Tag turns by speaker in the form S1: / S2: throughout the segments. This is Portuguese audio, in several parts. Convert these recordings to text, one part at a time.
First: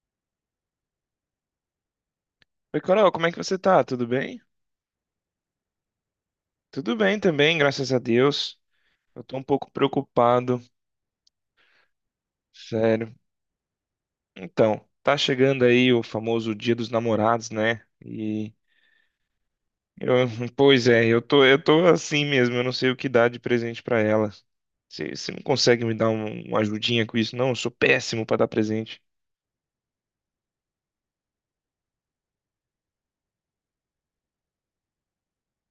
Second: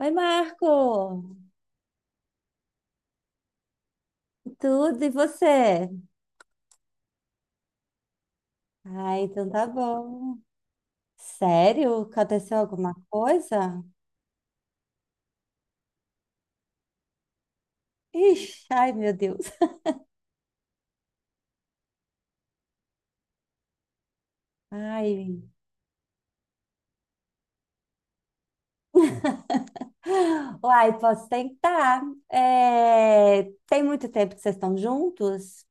S1: Oi, Marco!
S2: Oi, Carol, como é que você tá? Tudo bem?
S1: Tudo e você?
S2: Tudo bem também, graças a Deus.
S1: Ah,
S2: Eu tô um
S1: então tá
S2: pouco
S1: bom.
S2: preocupado,
S1: Sério? Aconteceu alguma
S2: sério.
S1: coisa?
S2: Então, tá chegando aí o famoso Dia dos Namorados, né? E
S1: Ixi, ai, meu Deus.
S2: eu, pois é, eu tô assim mesmo, eu não sei o que dar de presente pra ela. Você
S1: Ai.
S2: não consegue me dar uma ajudinha com isso, não? Eu sou péssimo pra dar presente.
S1: Uai, posso tentar. É, tem muito tempo que vocês estão juntos?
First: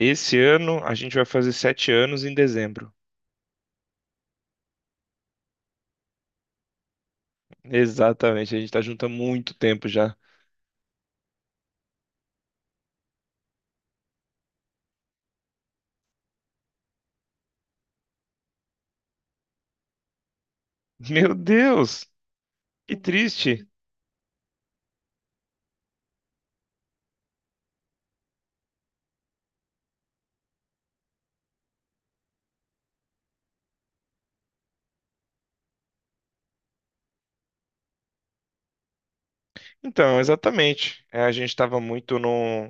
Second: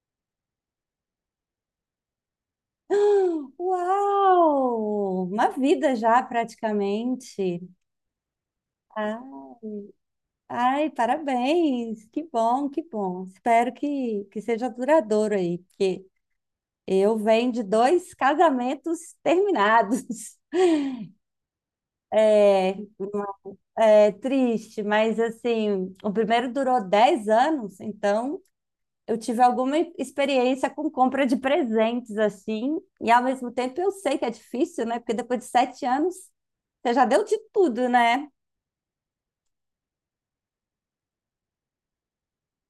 S2: Esse ano a gente vai fazer 7 anos em dezembro.
S1: Uau! Uma vida já, praticamente.
S2: Exatamente, a gente tá junto há muito
S1: Ah,
S2: tempo já.
S1: ai, parabéns! Que bom, que bom. Espero que seja duradouro aí, porque eu venho de dois casamentos terminados.
S2: Meu Deus,
S1: É,
S2: que triste.
S1: é triste, mas assim, o primeiro durou 10 anos, então eu tive alguma experiência com compra de presentes, assim, e ao mesmo tempo eu sei que é difícil, né? Porque depois de 7 anos, você já deu de tudo, né?
S2: Então, exatamente. É, a gente estava muito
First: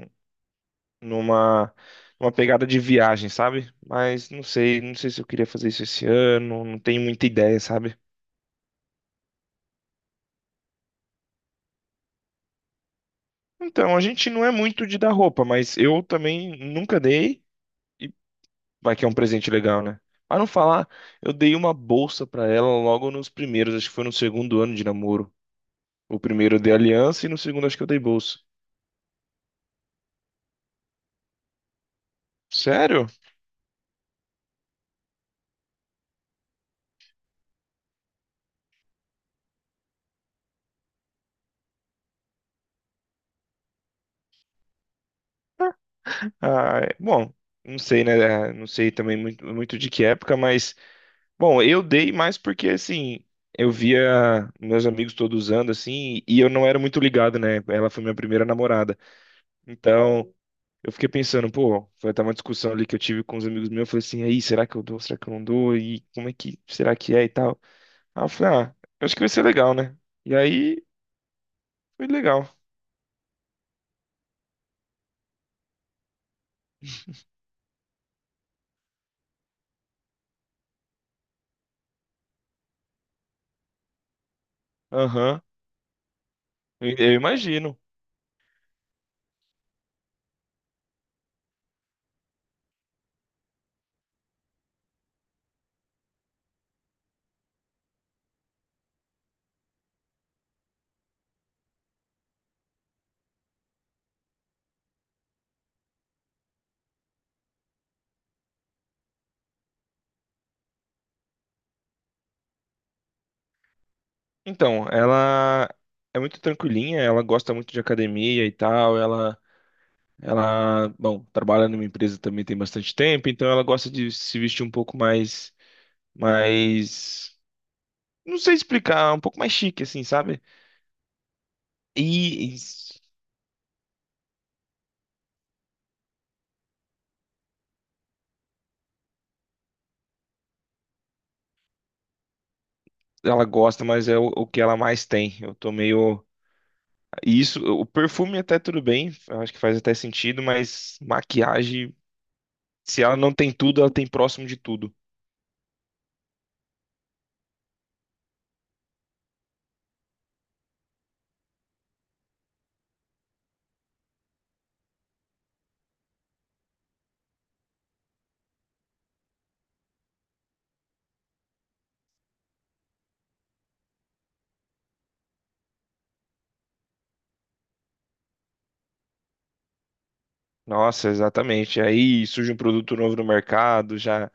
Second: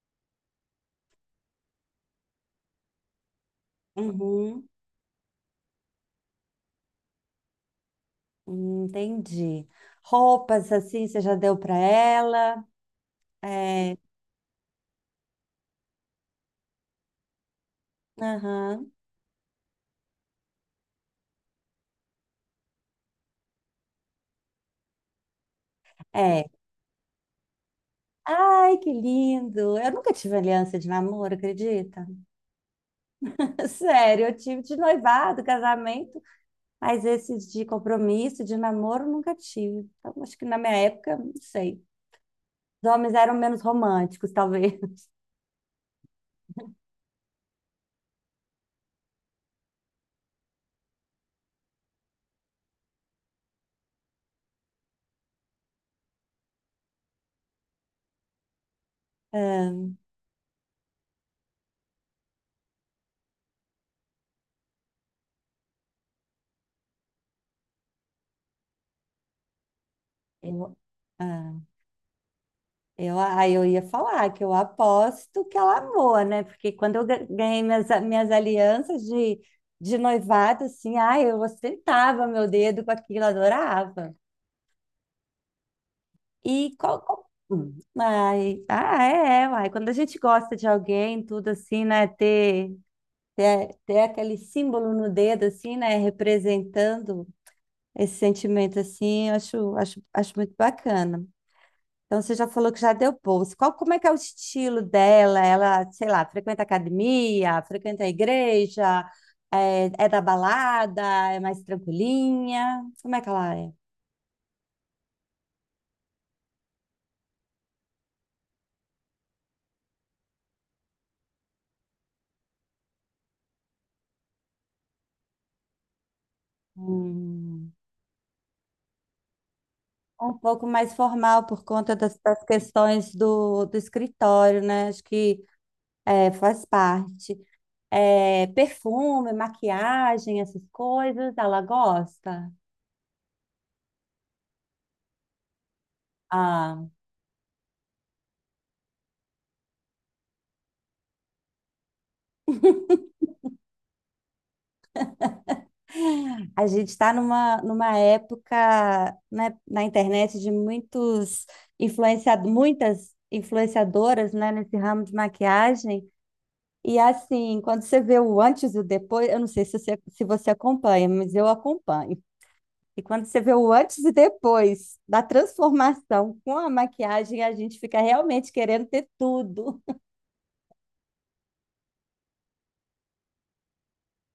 S2: numa, numa pegada de viagem, sabe? Mas não
S1: Uhum,
S2: sei, não sei se eu queria fazer isso esse ano, não tenho muita ideia, sabe?
S1: entendi. Roupas, assim, você já deu para ela?
S2: Então,
S1: É,
S2: a gente não é muito de dar roupa, mas eu também nunca dei, e
S1: aham,
S2: vai que é um presente legal, né? Para não falar, eu dei uma bolsa para ela logo nos primeiros, acho que foi no segundo ano de namoro. O
S1: é.
S2: primeiro eu dei aliança e no segundo acho que eu dei bolsa.
S1: Ai, que lindo! Eu nunca tive aliança de namoro, acredita?
S2: Sério?
S1: Sério, eu tive de noivado, casamento, mas esses de compromisso, de namoro, nunca tive. Então, acho que na minha época, não sei. Os homens eram menos românticos, talvez.
S2: Ah, bom, não sei, né? É, não sei também muito, muito de que época, mas. Bom, eu dei mais porque, assim, eu via meus amigos todos usando, assim, e eu não era muito ligado, né? Ela foi minha primeira namorada.
S1: É,
S2: Então, eu fiquei pensando, pô, foi até uma discussão ali que eu tive com os amigos meus. Eu falei assim, aí, será que eu dou? Será que eu não dou? E como é que, será que é e tal? Aí eu falei, ah, eu acho que vai ser legal, né? E
S1: eu,
S2: aí,
S1: ah,
S2: foi legal.
S1: aí eu ia falar que eu aposto que ela amou, né? Porque quando eu ganhei minhas, minhas alianças de noivado, assim, ai, eu ostentava meu dedo com aquilo, adorava.
S2: Aham,
S1: E
S2: eu eu imagino.
S1: ai, uai. Quando a gente gosta de alguém, tudo assim, né? Ter aquele símbolo no dedo, assim, né? Representando esse sentimento, assim, eu acho muito bacana. Então, você já falou que já deu bolsa. Qual, como é que é o estilo dela? Ela, sei lá, frequenta academia, frequenta a igreja, é, é da balada, é mais tranquilinha? Como é que ela é?
S2: Então, ela é muito tranquilinha, ela gosta muito de academia e tal, ela bom, trabalha numa empresa também tem bastante tempo, então ela gosta de se vestir um pouco mais,
S1: Hum.
S2: não sei explicar, um pouco mais chique, assim,
S1: Um
S2: sabe?
S1: pouco mais formal por conta das, das
S2: E
S1: questões do, do escritório, né? Acho que é, faz parte. É, perfume, maquiagem, essas coisas, ela gosta.
S2: ela gosta, mas é o que ela mais tem. Eu tô meio,
S1: Ah,
S2: isso, o perfume até tudo bem, eu acho que faz até sentido, mas maquiagem, se ela não tem tudo, ela tem próximo de tudo.
S1: a gente está numa, numa época, né, na internet de muitos influenciado, muitas influenciadoras, né, nesse ramo de maquiagem. E assim, quando você vê o antes e o depois, eu não sei se você acompanha, mas eu acompanho. E quando você vê o antes e depois da transformação com a maquiagem, a gente fica realmente querendo ter tudo.
S2: Nossa, exatamente. Aí surge um produto novo no mercado, já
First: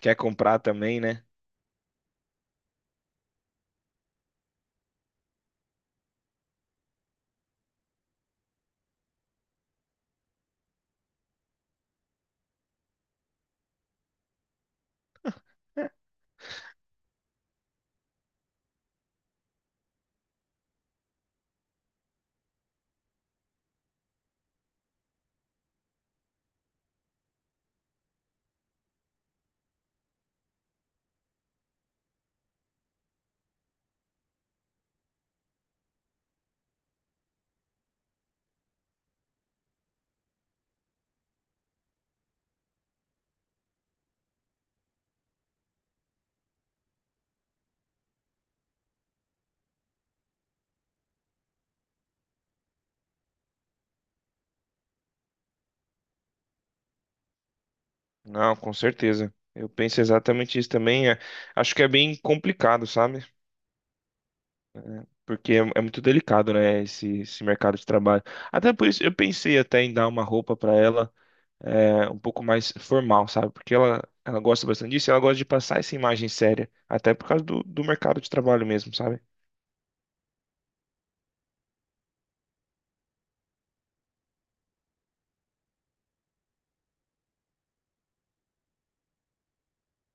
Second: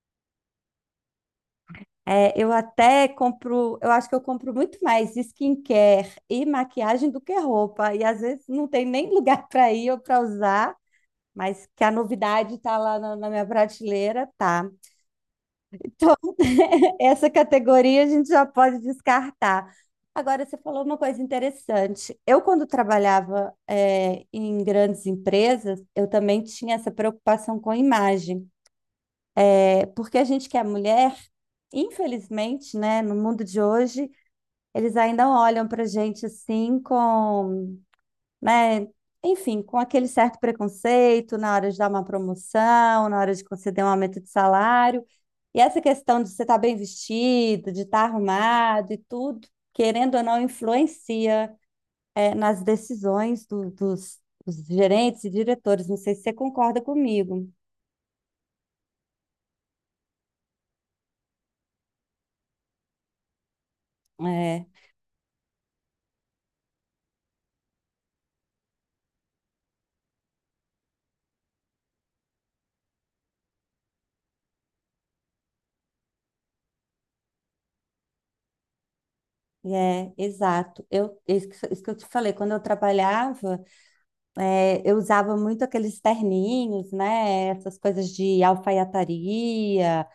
S2: quer comprar também, né?
S1: É, eu até compro, eu acho que eu compro muito mais skincare e maquiagem do que roupa. E às vezes não tem nem lugar para ir ou para usar, mas que a novidade está lá na minha prateleira, tá. Então, essa categoria a gente já pode descartar. Agora, você falou uma coisa interessante. Eu, quando trabalhava, em grandes empresas, eu também tinha essa preocupação com a imagem. É, porque a gente que é mulher, infelizmente, né, no mundo de hoje, eles ainda olham para a gente assim com, né? Enfim, com aquele certo preconceito na hora de dar uma promoção, na hora de conceder um aumento de salário. E essa questão de você estar bem vestido, de estar arrumado e tudo, querendo ou não, influencia, nas decisões dos, dos gerentes e diretores. Não sei se você concorda comigo.
S2: Não, com certeza. Eu penso exatamente isso também. Acho que é bem complicado, sabe?
S1: É,
S2: Porque é, é muito delicado, né? Esse mercado de trabalho. Até por isso, eu pensei até em dar uma roupa pra ela é, um pouco mais formal, sabe? Porque ela gosta bastante disso e ela gosta de passar essa imagem séria. Até por causa do mercado de trabalho mesmo, sabe?
S1: é, exato. Eu, isso que eu te falei, quando eu trabalhava, eu usava muito aqueles terninhos, né? Essas coisas de alfaiataria.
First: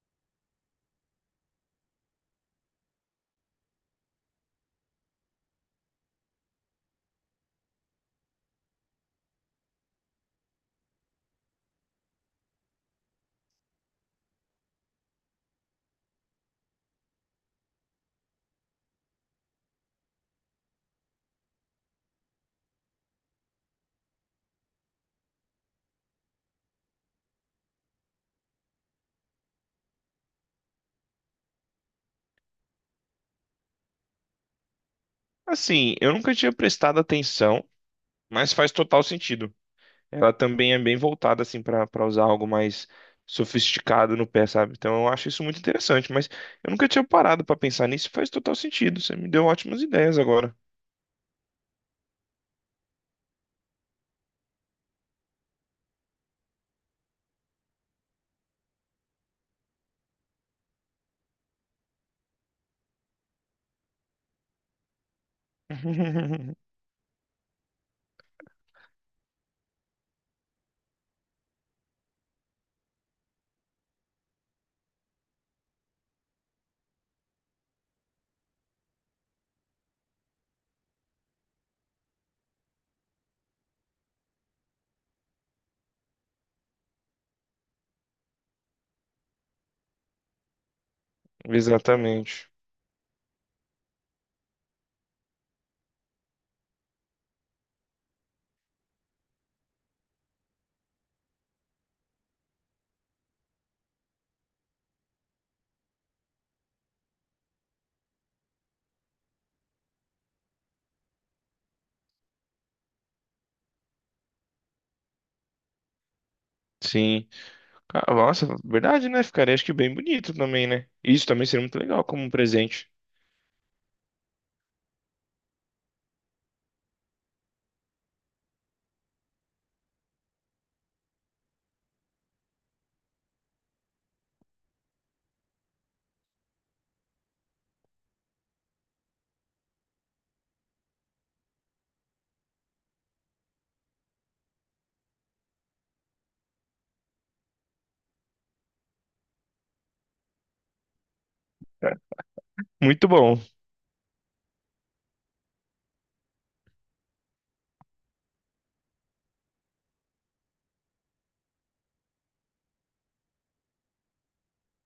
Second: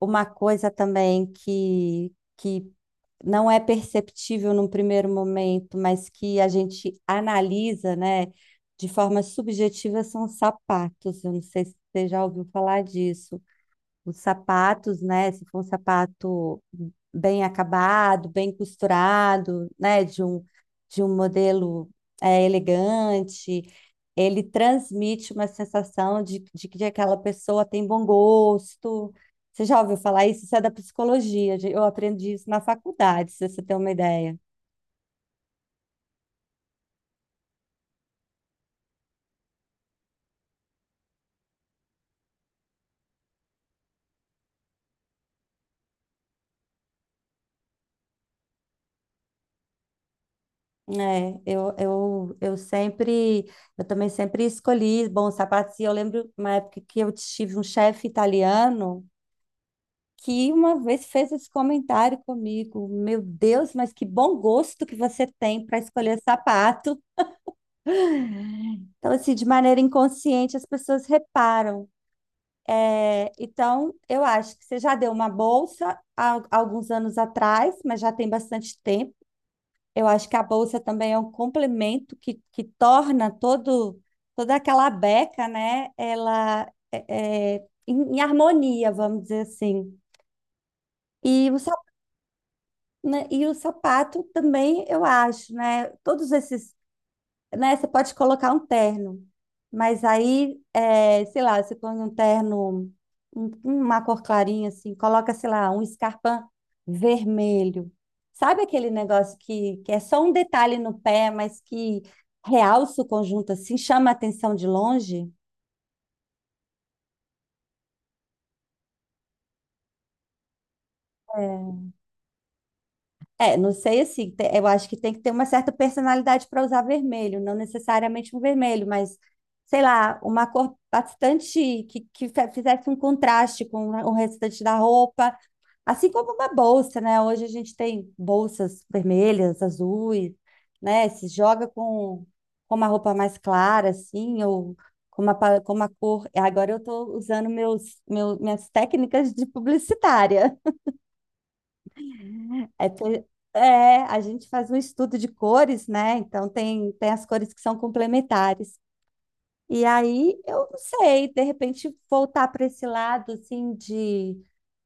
S1: Uma coisa também que não é perceptível num primeiro momento, mas que a gente analisa, né, de forma subjetiva, são os sapatos. Eu não sei se você já ouviu falar disso. Os sapatos, né? Se for um sapato bem acabado, bem costurado, né? De um modelo é, elegante, ele transmite uma sensação de que aquela pessoa tem bom gosto. Você já ouviu falar isso? Isso é da psicologia, gente. Eu aprendi isso na faculdade, se você tem uma ideia.
S2: Assim, eu nunca tinha prestado atenção, mas faz total sentido. Ela também é bem voltada assim para usar algo mais sofisticado no pé, sabe? Então eu acho isso muito interessante, mas eu nunca tinha parado para pensar nisso, e faz total sentido. Você me deu ótimas ideias agora.
S1: É, eu também sempre escolhi bons sapatos. E eu lembro uma época que eu tive um chefe italiano que uma vez fez esse comentário comigo. Meu Deus, mas que bom gosto que você tem para escolher sapato. Então, assim, de maneira inconsciente, as pessoas reparam. É, então, eu acho que você já deu uma bolsa há alguns anos atrás, mas já tem bastante tempo. Eu acho que a bolsa também é um complemento que torna todo, toda aquela beca, né? Ela é, é, em harmonia, vamos dizer assim. E os,
S2: Exatamente.
S1: né, e o sapato também, eu acho, né? Todos esses, né? Você pode colocar um terno, mas aí, é, sei lá, você põe um terno, uma cor clarinha assim, coloca, sei lá, um escarpão vermelho. Sabe aquele negócio que é só um detalhe no pé, mas que realça o conjunto assim, chama a atenção de longe?
S2: Sim. Ah, nossa, verdade, né? Ficaria acho que bem bonito também, né? Isso também seria muito
S1: É.
S2: legal como um presente.
S1: É, não sei assim, eu acho que tem que ter uma certa personalidade para usar vermelho, não necessariamente um vermelho, mas sei lá, uma cor bastante que fizesse um contraste com o restante da roupa, assim como uma bolsa, né? Hoje a gente tem bolsas vermelhas, azuis, né? Se joga com uma roupa mais clara, assim, ou com uma, com uma cor. Agora eu estou usando minhas técnicas de publicitária. É,
S2: Muito bom.
S1: a gente faz um estudo de cores, né? Então tem as cores que são complementares. E aí eu não sei, de repente voltar para esse lado assim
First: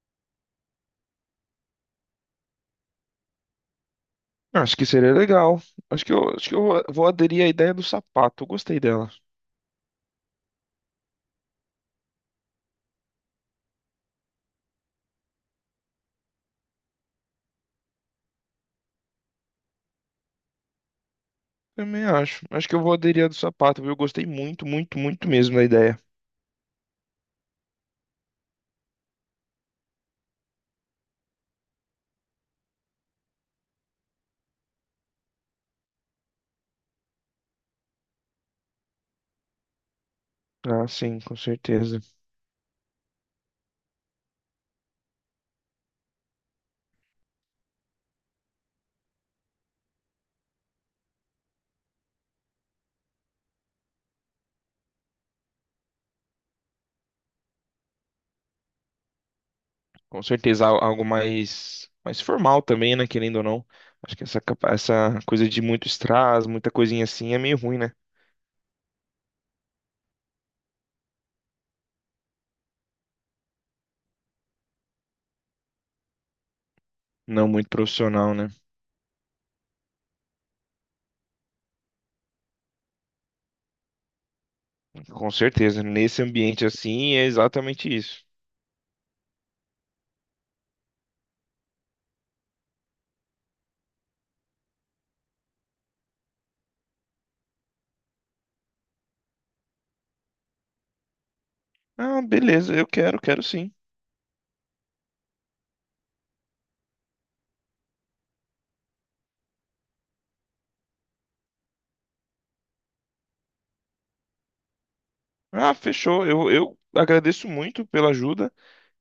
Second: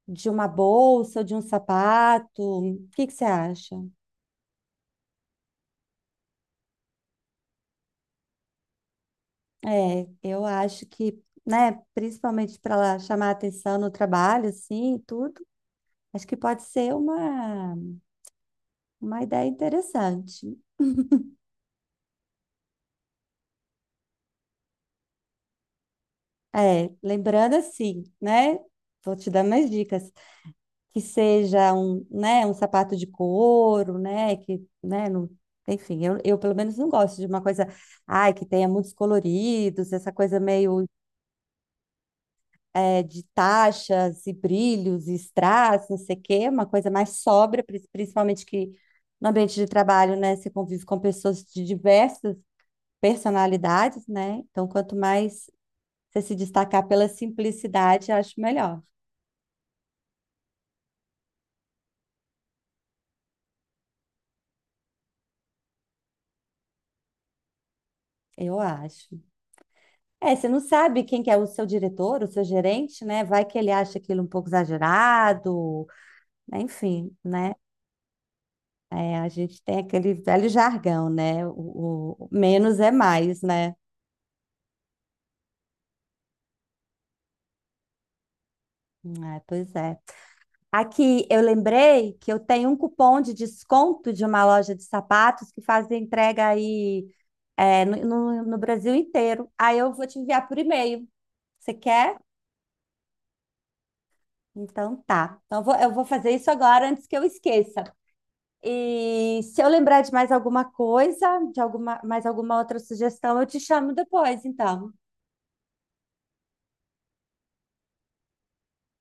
S1: de uma bolsa, ou de um sapato. O que que você acha?
S2: Acho que seria legal. Acho que eu vou aderir à ideia do sapato. Eu gostei dela.
S1: É, eu acho que, né, principalmente para chamar atenção no trabalho, assim, e tudo, acho que pode ser uma ideia interessante.
S2: Também acho. Acho que eu vou aderir à do sapato, viu? Eu gostei muito, muito, muito mesmo da ideia.
S1: É, lembrando assim, né? Vou te dar mais dicas. Que seja um, né, um sapato de couro, né, que, né, não, enfim, eu pelo menos não gosto de uma coisa, ai, que tenha muitos coloridos, essa coisa meio
S2: Ah, sim, com certeza.
S1: é, de taxas e brilhos e strass, não sei o quê, uma coisa mais sóbria, principalmente que no ambiente de trabalho, né, você convive com pessoas de diversas personalidades, né, então quanto mais você se destacar pela simplicidade, acho melhor,
S2: Com certeza, algo mais, mais formal também, né? Querendo ou não. Acho que essa, essa coisa de muito strass, muita coisinha assim é meio ruim, né?
S1: eu acho. É, você não sabe quem que é o seu diretor, o seu gerente, né? Vai que ele acha aquilo um pouco exagerado, né? Enfim,
S2: Não
S1: né?
S2: muito profissional, né?
S1: É, a gente tem aquele velho jargão, né? O menos é mais, né?
S2: Com certeza. Nesse ambiente assim é exatamente isso.
S1: É, pois é. Aqui eu lembrei que eu tenho um cupom de desconto de uma loja de sapatos que faz entrega aí é, no Brasil inteiro. Aí eu vou te enviar por e-mail. Você quer?
S2: Ah, beleza, eu quero, quero sim.
S1: Então tá. Então eu vou fazer isso agora antes que eu esqueça. E se eu lembrar de mais alguma coisa, de alguma, mais alguma outra sugestão, eu te chamo depois, então.
S2: Ah, fechou. Eu agradeço muito pela ajuda.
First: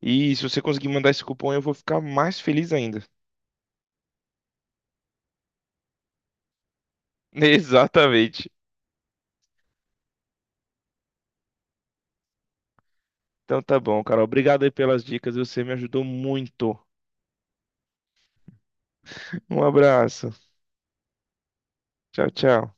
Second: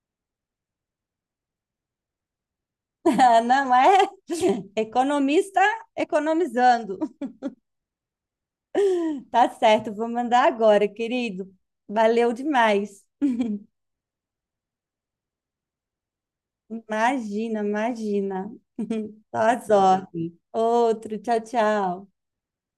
S2: E se você conseguir mandar esse cupom, eu vou ficar mais feliz ainda.
S1: Não é? Economista economizando.
S2: Exatamente.
S1: Tá certo, vou mandar agora, querido. Valeu demais.
S2: Então tá bom, Carol. Obrigado aí pelas dicas. Você me ajudou muito.
S1: Imagina, imagina. Só
S2: Um
S1: as
S2: abraço.
S1: ordens. Outro, tchau, tchau.
S2: Tchau, tchau.